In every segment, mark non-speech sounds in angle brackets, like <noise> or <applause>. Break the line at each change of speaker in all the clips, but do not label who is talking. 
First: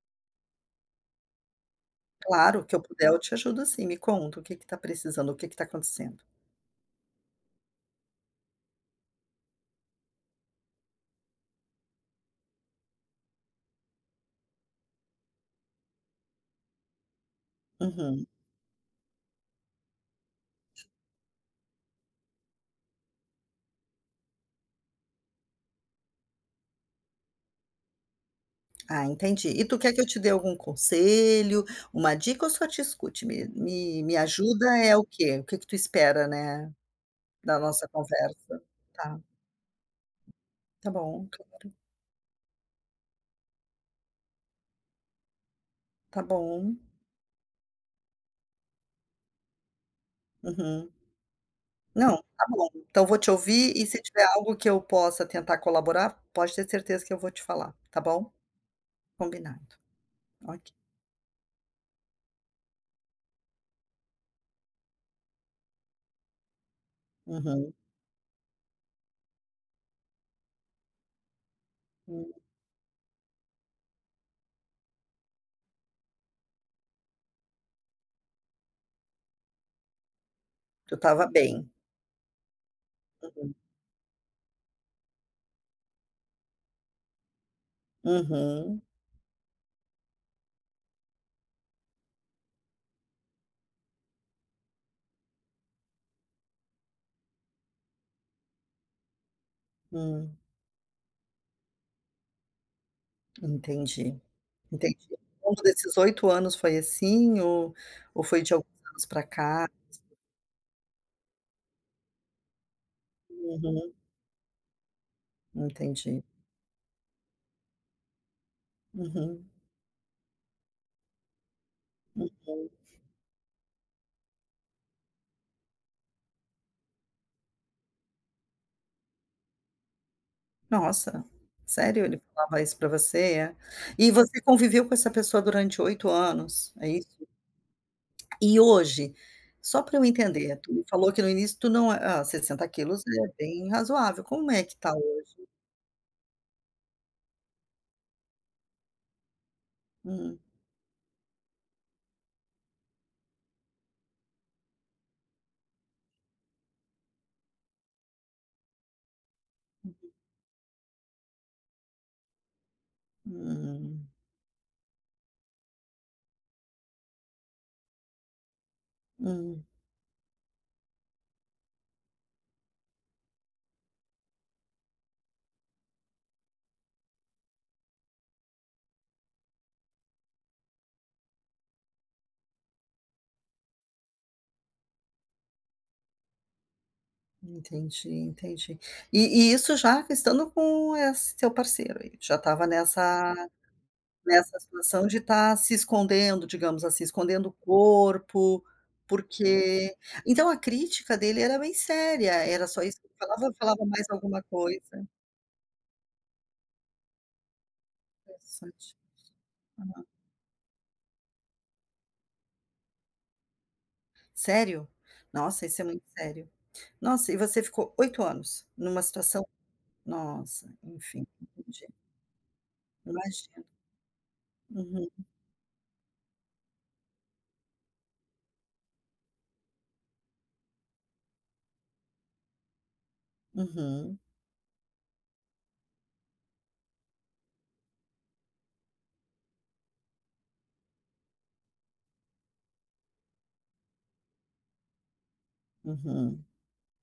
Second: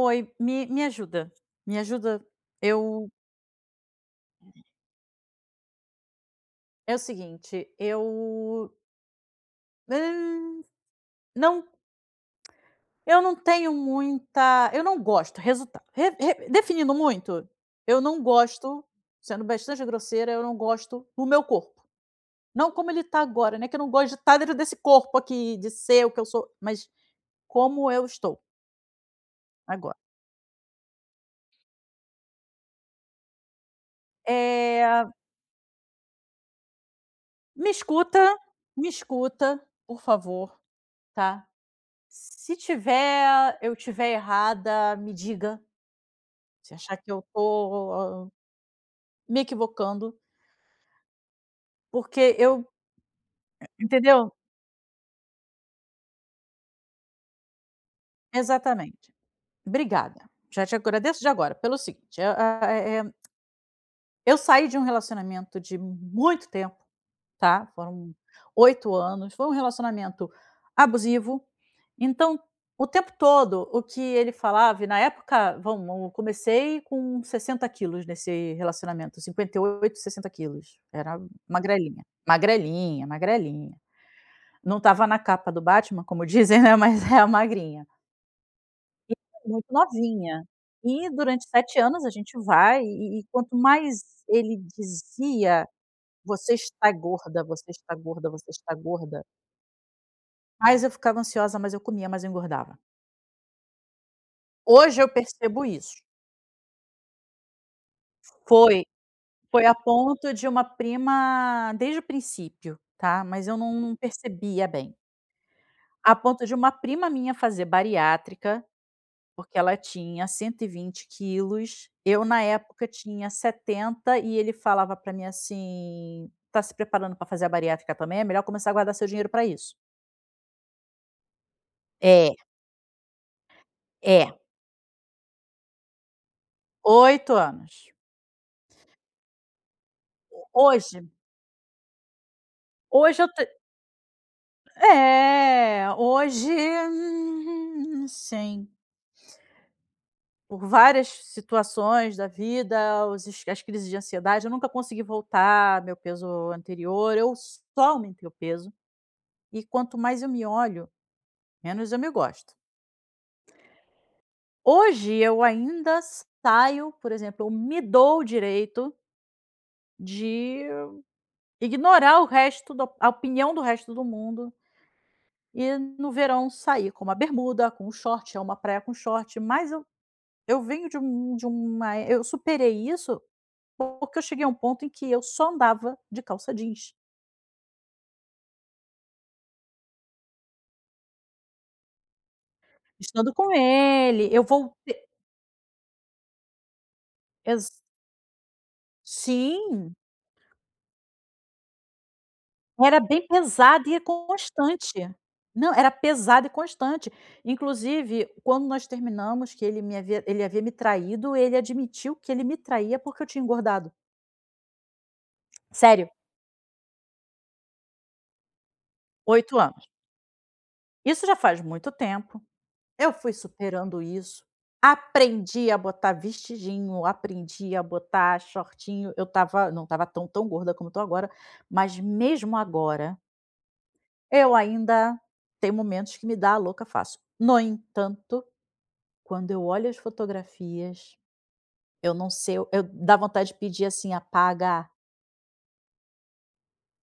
Oi, me ajuda, me ajuda.
Claro, o que eu puder
Eu
eu te ajudo sim, me conta o que tá precisando, o que tá acontecendo?
É o seguinte, hã, não eu não tenho muita eu não gosto, resultado re re definindo muito, eu não
Uhum.
gosto, sendo bastante grosseira, eu não gosto do meu corpo. Não como ele tá agora, né, que eu não gosto de estar dentro desse corpo aqui, de ser o que eu sou, mas como eu estou
Ah, entendi. E tu quer
agora.
que eu te dê algum conselho, uma dica ou só te escute? Me ajuda é o
Eh,
quê? O que tu espera, né, da
Me
nossa
escuta,
conversa?
me
Tá,
escuta, por favor,
tá bom,
tá? Se tiver eu tiver errada, me diga,
tá bom.
se achar que eu tô me equivocando,
Uhum. Não,
porque
tá
eu
bom. Então vou te ouvir e se tiver
entendeu?
algo que eu possa tentar colaborar, pode ter certeza que eu vou te falar, tá bom?
Exatamente.
Combinado.
Obrigada. Já
Ok.
te agradeço de agora pelo seguinte, eh eh, eu saí de um relacionamento de muito tempo. Tá?
Uhum.
Foram 8 anos, foi um relacionamento abusivo,
Hum.
então o tempo todo o que ele falava e na época vamos eu comecei com 60 quilos nesse relacionamento, 58, 60 quilos,
Tu
era
tava bem.
magrelinha, magrelinha,
Uhum.
magrelinha. Não estava na capa do Batman como <laughs> dizem, né, mas é a magrinha,
Uhum.
muito novinha. E durante 7 anos a gente vai e quanto mais ele dizia: "Você está gorda, você está gorda, você está gorda".
Hum.
Mas eu ficava ansiosa, mas eu comia, mas eu engordava.
Entendi,
Hoje
entendi.
eu
Ao longo
percebo
desses
isso.
8 anos foi assim ou foi de alguns
Foi,
anos pra
foi
cá?
a ponto de uma prima desde o princípio, tá, mas eu não
Uhum,
não percebia bem. A
entendi.
ponto de uma prima minha fazer bariátrica,
Uhum,
porque ela tinha 120 quilos, eu
hum.
na época tinha 70 e ele falava pra mim assim: "Tá se preparando pra fazer a bariátrica também? É melhor começar a guardar seu dinheiro pra isso".
Nossa, sério? Ele
É,
falava isso pra você, é? E
é.
você conviveu com essa pessoa durante 8 anos, é isso?
8 anos.
E hoje, só pra eu entender, tu me
Hoje
falou que no início tu não é, ah, 60 quilos
hoje eu
é
te
bem razoável, como é que tá hoje?
É, hoje, sim,
Hum,
por várias situações da vida, os es as crises de ansiedade, eu nunca consegui voltar ao meu peso anterior, eu só aumentei o peso, e quanto mais eu me olho, menos eu me gosto.
hum,
Hoje eu ainda saio, por exemplo, eu me dou o direito
hum.
de ignorar o resto da a opinião do resto do mundo e no verão sair com uma bermuda, com um short, é uma praia com short, mas Eu venho de um de uma eu superei isso, porque eu cheguei a um ponto em que eu só andava de calça jeans,
Entendi, entendi. E isso já estando com esse teu parceiro aí, já estava
estando
nessa
com ele, eu
nessa
voltei.
situação de estar se escondendo, digamos assim, escondendo o
Exa
corpo, porque
Sim,
então a crítica dele era bem séria, era só
era
isso que ele
bem
falava ou falava
pesado e é
mais alguma coisa?
constante. Não, era pesado e constante. Inclusive, quando nós
Interessante.
terminamos, que ele havia me traído, ele admitiu que ele me traía porque eu tinha engordado.
Sério? Nossa, isso é muito
Sério.
sério. Nossa, e você ficou 8 anos numa situação
8 anos.
nossa, enfim,
Isso já faz
entendi,
muito tempo. Eu fui
imagino.
superando isso,
Uhum,
aprendi a botar vestidinho, aprendi a botar shortinho, eu estava não estava tão, tão gorda como estou agora, mas mesmo agora,
uhum,
eu ainda tem momentos que me dá a louca fácil. No entanto, quando eu olho as fotografias, eu não sei, eu dá vontade de pedir assim: "Apaga,
uhum,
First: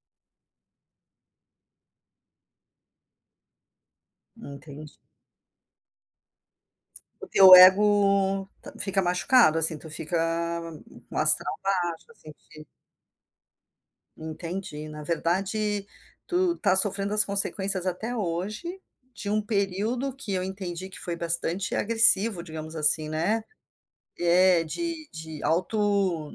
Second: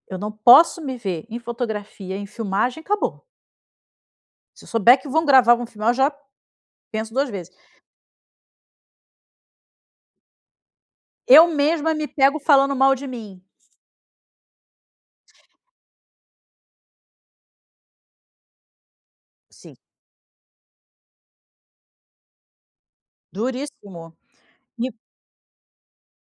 eu não posso me ver em fotografia, em filmagem, acabou. Se eu souber
entendi.
que vão gravar, vão filmar, eu já penso
O
2 vezes".
teu ego ta fica machucado, assim, tu fica com o
Eu
astral
mesma me
baixo, assim,
pego
te
falando mal de mim.
entendi. Na verdade, tu tá sofrendo as consequências até hoje de um
Sim.
período que eu entendi que foi bastante agressivo, digamos assim, né.
Duríssimo.
É,
E
de auto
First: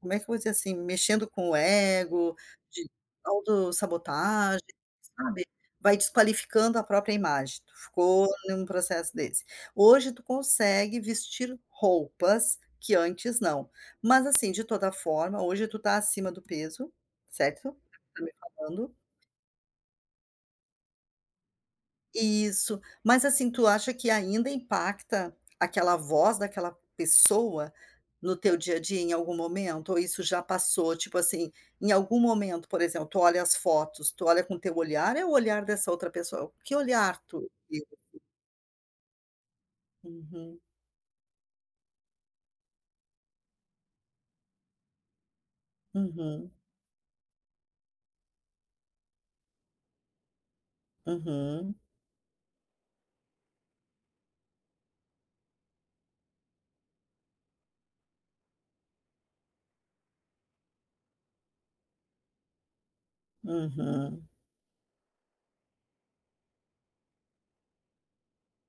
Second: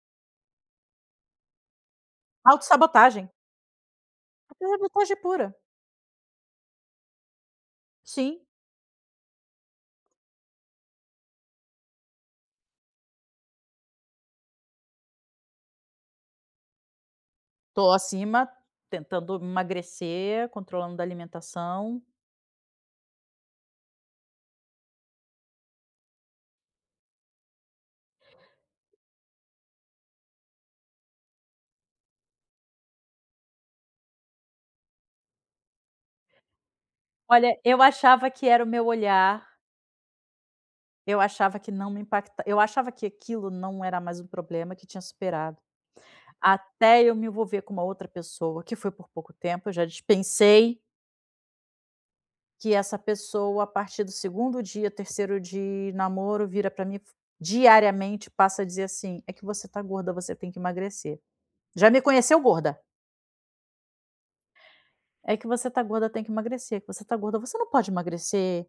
Como é que eu vou dizer assim, mexendo com o ego, de
autossabotagem.
autossabotagem,
Autossabotagem
sabe,
pura.
vai desqualificando a própria imagem, tu ficou
Sim,
num processo desse. Hoje tu consegue vestir roupas que antes não, mas assim, de toda forma, hoje tu tá acima do peso, certo?
tô
Tá me
acima,
falando.
tentando emagrecer, controlando da alimentação.
Isso. Mas assim, tu acha que ainda impacta aquela voz daquela pessoa no teu dia a dia em algum momento? Ou isso já passou? Tipo assim, em algum momento, por exemplo, tu olha as fotos, tu olha com teu olhar, é o olhar dessa outra pessoa. Que olhar tu?
Olha, eu achava que era o meu olhar,
Uhum,
eu achava que aquilo não era mais um problema, que tinha superado.
uhum,
Até eu me envolver com uma outra pessoa, que foi por pouco tempo, eu já dispensei
uhum,
que essa pessoa, a partir do segundo dia, terceiro dia de namoro, vira pra mim diariamente, passa a dizer assim: "É que você tá gorda, você tem que emagrecer". Já me conheceu gorda.
uhum.
"É que você tá gorda, tem que emagrecer, que você tá gorda, você não pode emagrecer".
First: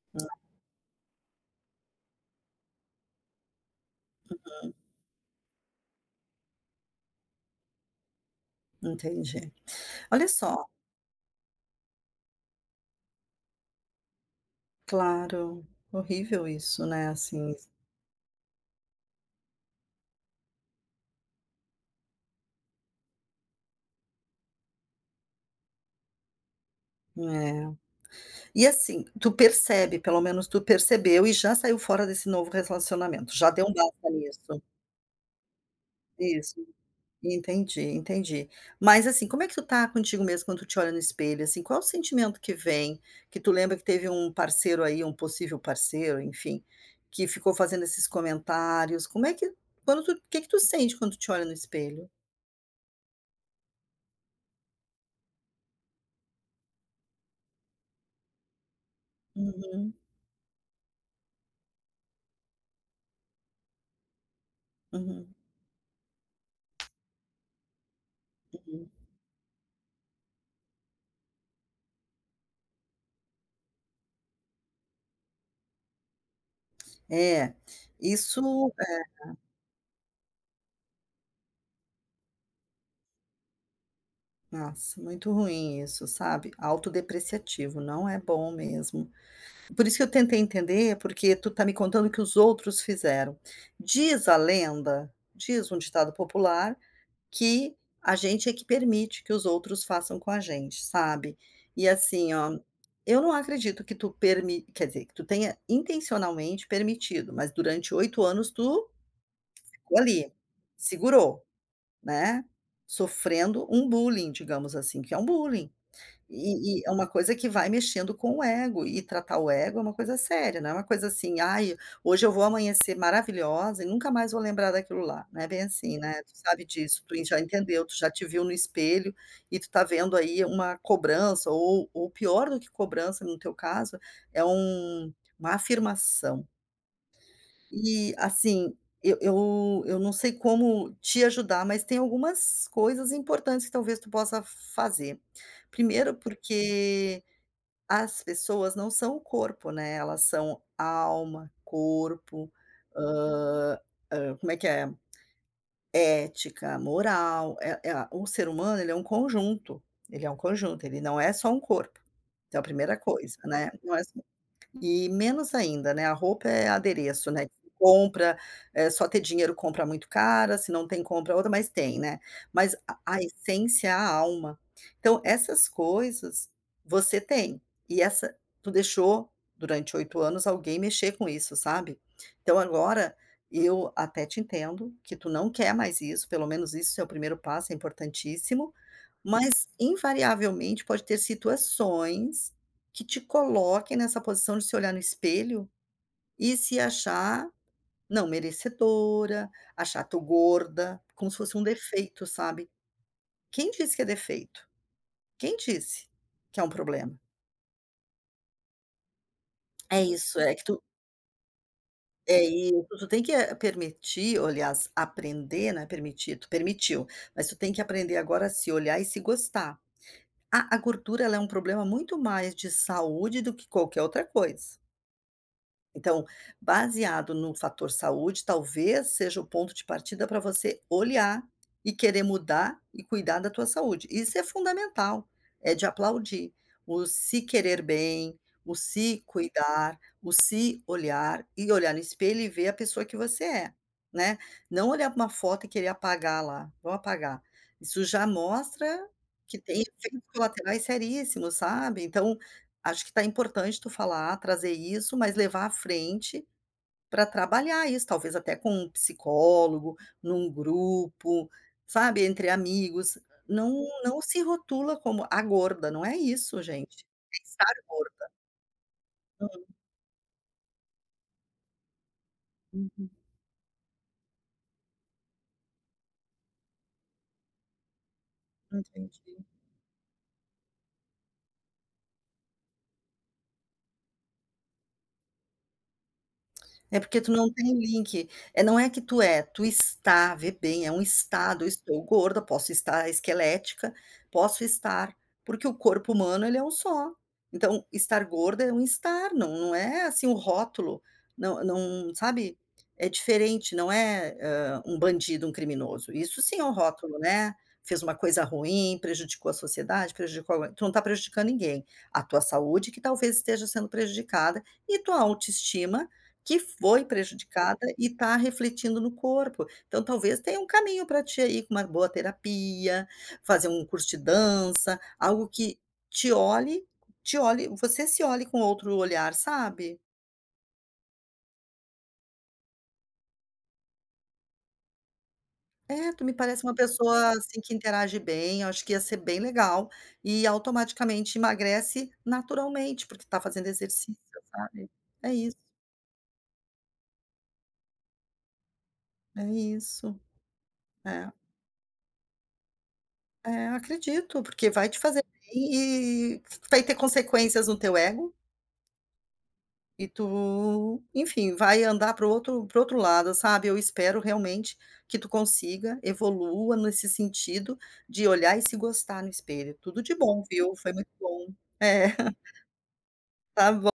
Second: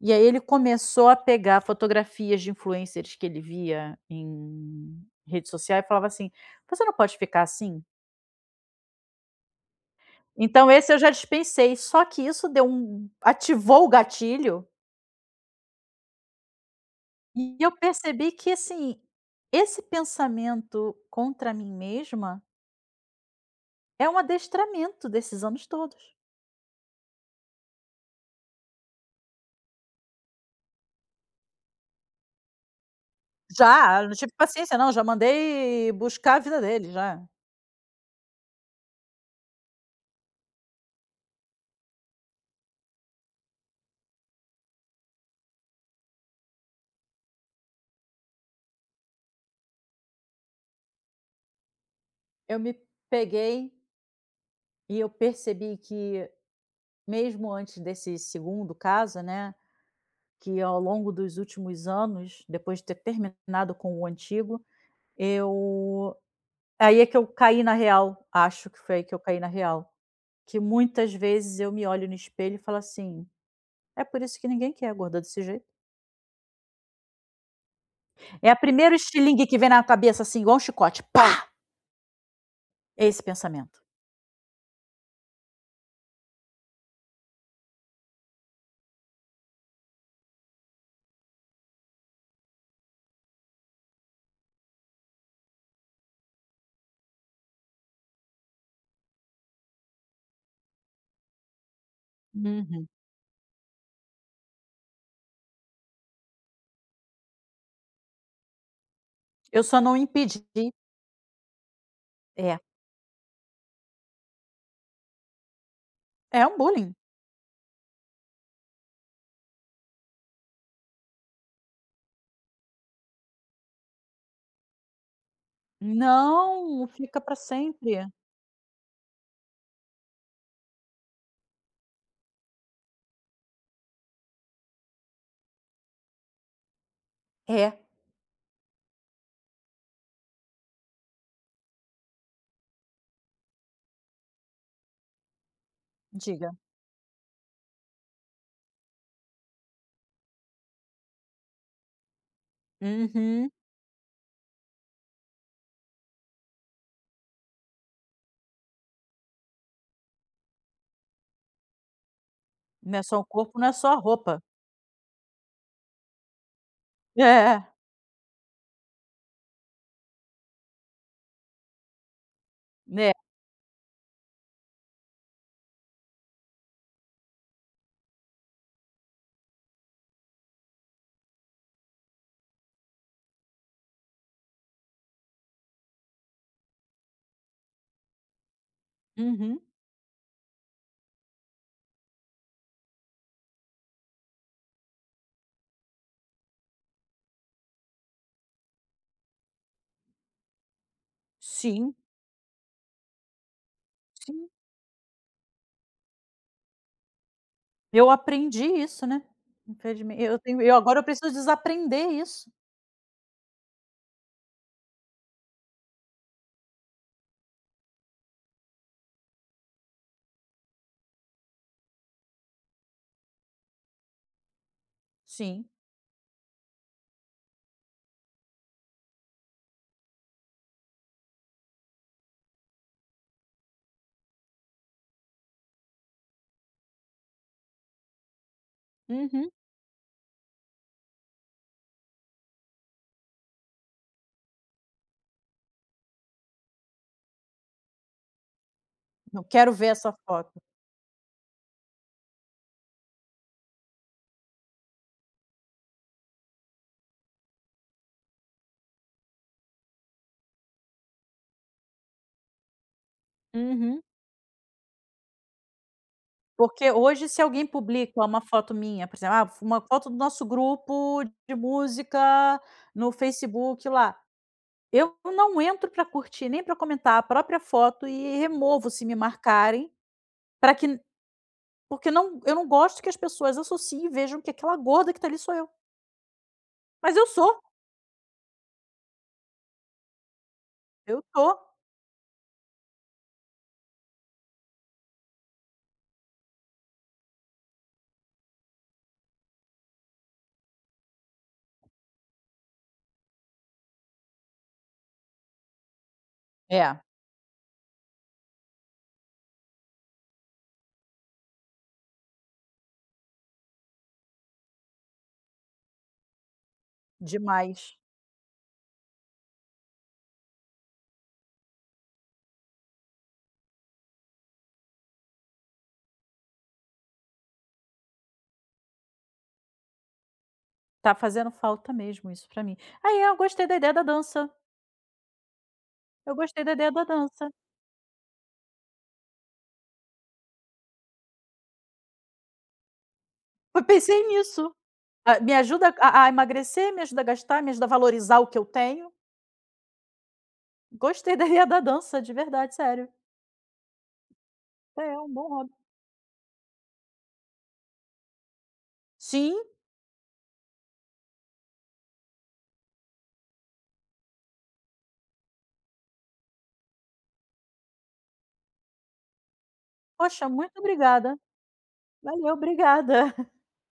E aí ele começou a pegar fotografias de influencers que ele via em rede social e falava assim: "Você não pode ficar assim?".
Entendi. Olha só,
Então esse eu já dispensei, só que isso deu um ativou o gatilho,
claro, horrível isso, né? Assim,
e eu percebi que, assim, esse pensamento contra mim mesma é um adestramento desses anos todos.
é. E assim, tu percebe, pelo menos tu percebeu e já saiu fora desse novo relacionamento, já deu um
Já,
basta
não tive
nisso.
paciência não, já mandei buscar a
Isso,
vida dele já.
entendi, entendi. Mas assim, como é que tu tá contigo mesmo quando tu te olha no espelho, assim, qual é o sentimento que vem, que tu lembra que teve um parceiro aí, um possível parceiro, enfim, que ficou fazendo esses comentários, como é que quando tu o que que tu sente quando tu te olha no espelho?
Eu me peguei e eu percebi que mesmo antes desse segundo caso, né,
Uhum,
que ao longo dos últimos anos, depois de ter terminado com o antigo,
uhum,
eu aí é que eu caí na real, acho que
uhum.
foi aí que eu caí na real, que muitas vezes eu me olho no espelho e falo assim: "É por isso que ninguém quer gorda desse jeito".
É, isso
É a primeiro estilingue que vem na cabeça, assim, igual um chicote, pá, é esse pensamento.
Nossa, muito ruim isso, sabe? Autodepreciativo, não é bom mesmo. Por isso que eu tentei entender, porque tu tá me contando que os outros fizeram. Diz a lenda, diz um ditado popular, que a gente é que permite que os outros façam com a gente, sabe? E assim, ó,
Uhum.
eu não acredito que tu permi, quer dizer, que tu tenha intencionalmente permitido, mas durante 8 anos tu
Eu só não
ficou ali,
impedi.
segurou, né?
é,
Sofrendo um bullying, digamos assim, que é um bullying
é um
e é
bullying.
uma coisa que vai mexendo com o ego, e tratar o ego é uma coisa séria, não é uma coisa assim: "Ai, hoje eu vou amanhecer maravilhosa e nunca mais vou lembrar daquilo lá", não é bem assim, né, tu sabe
Não,
disso, tu
fica para
já entendeu, tu
sempre.
já te viu no espelho e tu tá vendo aí uma cobrança ou pior do que cobrança no teu caso, é um uma afirmação.
É.
E assim, eu não sei como te ajudar, mas tem algumas coisas importantes que talvez tu possa fazer. Primeiro
Diga.
porque as pessoas não são o corpo, né, elas são alma, corpo,
Uhum.
hã como é que é? Ética, moral, a o ser humano ele é um conjunto, ele é um conjunto, ele não é só um corpo. Então a primeira
Não é só o
coisa,
corpo,
né,
não é só
não
a
é
roupa.
e menos ainda, né, a roupa é adereço, né,
É,
que compra, só ter dinheiro compra muito cara, se não tem compra outra, mas tem, né. Mas a
né.
a essência, é a alma. Então essas coisas você tem, e essa tu deixou durante 8 anos alguém mexer com isso, sabe. Então agora eu até te entendo que tu não quer mais isso, pelo menos isso é o primeiro passo, é importantíssimo,
Uhum.
mas, invariavelmente, pode ter situações que te coloquem nessa posição de se olhar no espelho e se achar não merecedora, achar "tô gorda", como se fosse um
Sim,
defeito, sabe. Quem disse que é
sim.
defeito? Quem disse que é um problema?
Eu aprendi isso, né,
É
infelizmen
isso,
eu
é
tenho
que
eu
tu
agora eu preciso desaprender
é
isso.
isso, tu tem que, permitir ou aliás, aprender, não é permitir, tu permitiu, mas tu tem que aprender agora a se olhar e se gostar. A gordura ela é um problema muito mais de saúde do que qualquer outra coisa.
Sim.
Então, baseado no fator saúde, talvez seja o ponto de partida para você olhar e querer mudar e cuidar da tua saúde. Isso é fundamental, é de aplaudir. O se querer bem, o se
Uhum.
cuidar, o se olhar e olhar no espelho e ver a pessoa que você é, né? Não olhar para uma foto e querer apagar lá, vou apagar. Isso já mostra
Não
que
quero
tem
ver essa
efeitos
foto.
colaterais seríssimos, sabe? Então, acho que está importante tu falar, trazer isso, mas levar à frente para trabalhar isso, talvez até com um psicólogo, num grupo, sabe, entre amigos. Não
Uhum.
não se rotula como a gorda, não é isso
Porque
gente.
hoje se alguém
Pensar gordo.
publica uma foto minha, por exemplo, uma foto do nosso grupo de música
Hum,
no Facebook lá. Eu não entro para curtir, nem para comentar a própria foto e removo se me
entendi.
marcarem, para que porque não eu não gosto que as pessoas associem e vejam que aquela gorda que está ali sou eu.
É
Mas
porque
eu
tu não
sou,
tem link. É, não é que tu é, tu está, vê bem, é um
eu tô.
estado. Eu estou gorda, posso estar esquelética, posso estar, porque o corpo humano ele é um só. Então, estar gorda é um estar, não é assim um rótulo, não sabe, é diferente, não é, hã, um bandido, um criminoso. Isso sim é um
É,
rótulo, né. Fez uma coisa ruim, prejudicou a sociedade, prejudicou alguém. Tu não está prejudicando ninguém. A tua saúde que talvez esteja sendo prejudicada e tua autoestima que foi prejudicada
demais.
e está refletindo no corpo. Então, talvez tenha um caminho para ti aí, com uma boa terapia, fazer um curso de dança, algo que te olhe te olhe você se olhe com outro olhar, sabe.
Tá fazendo falta mesmo isso para mim. Aí eu gostei da ideia da dança,
É, tu me
eu
parece
gostei da
uma
ideia da
pessoa,
dança.
assim, que interage bem, eu acho que ia ser bem legal, e automaticamente emagrece naturalmente, porque está fazendo
Eu
exercício,
pensei nisso.
sabe. É
Ah, me
isso,
ajuda a emagrecer, me ajuda a gastar, me ajuda a valorizar o que eu tenho.
é isso. É.
Gostei da <laughs> ideia da dança, de verdade, sério.
É, eu acredito, porque vai te
É
fazer
um
bem
bom hobby.
e vai ter consequências no teu ego
Sim,
e tu, enfim, vai andar para o outro para outro lado, sabe. Eu espero realmente que tu consiga, evolua nesse sentido de olhar e se gostar no espelho. Tudo de bom,
poxa,
viu.
muito
Foi muito
obrigada.
bom. É, <laughs>
Valeu, obrigada.
tá bom.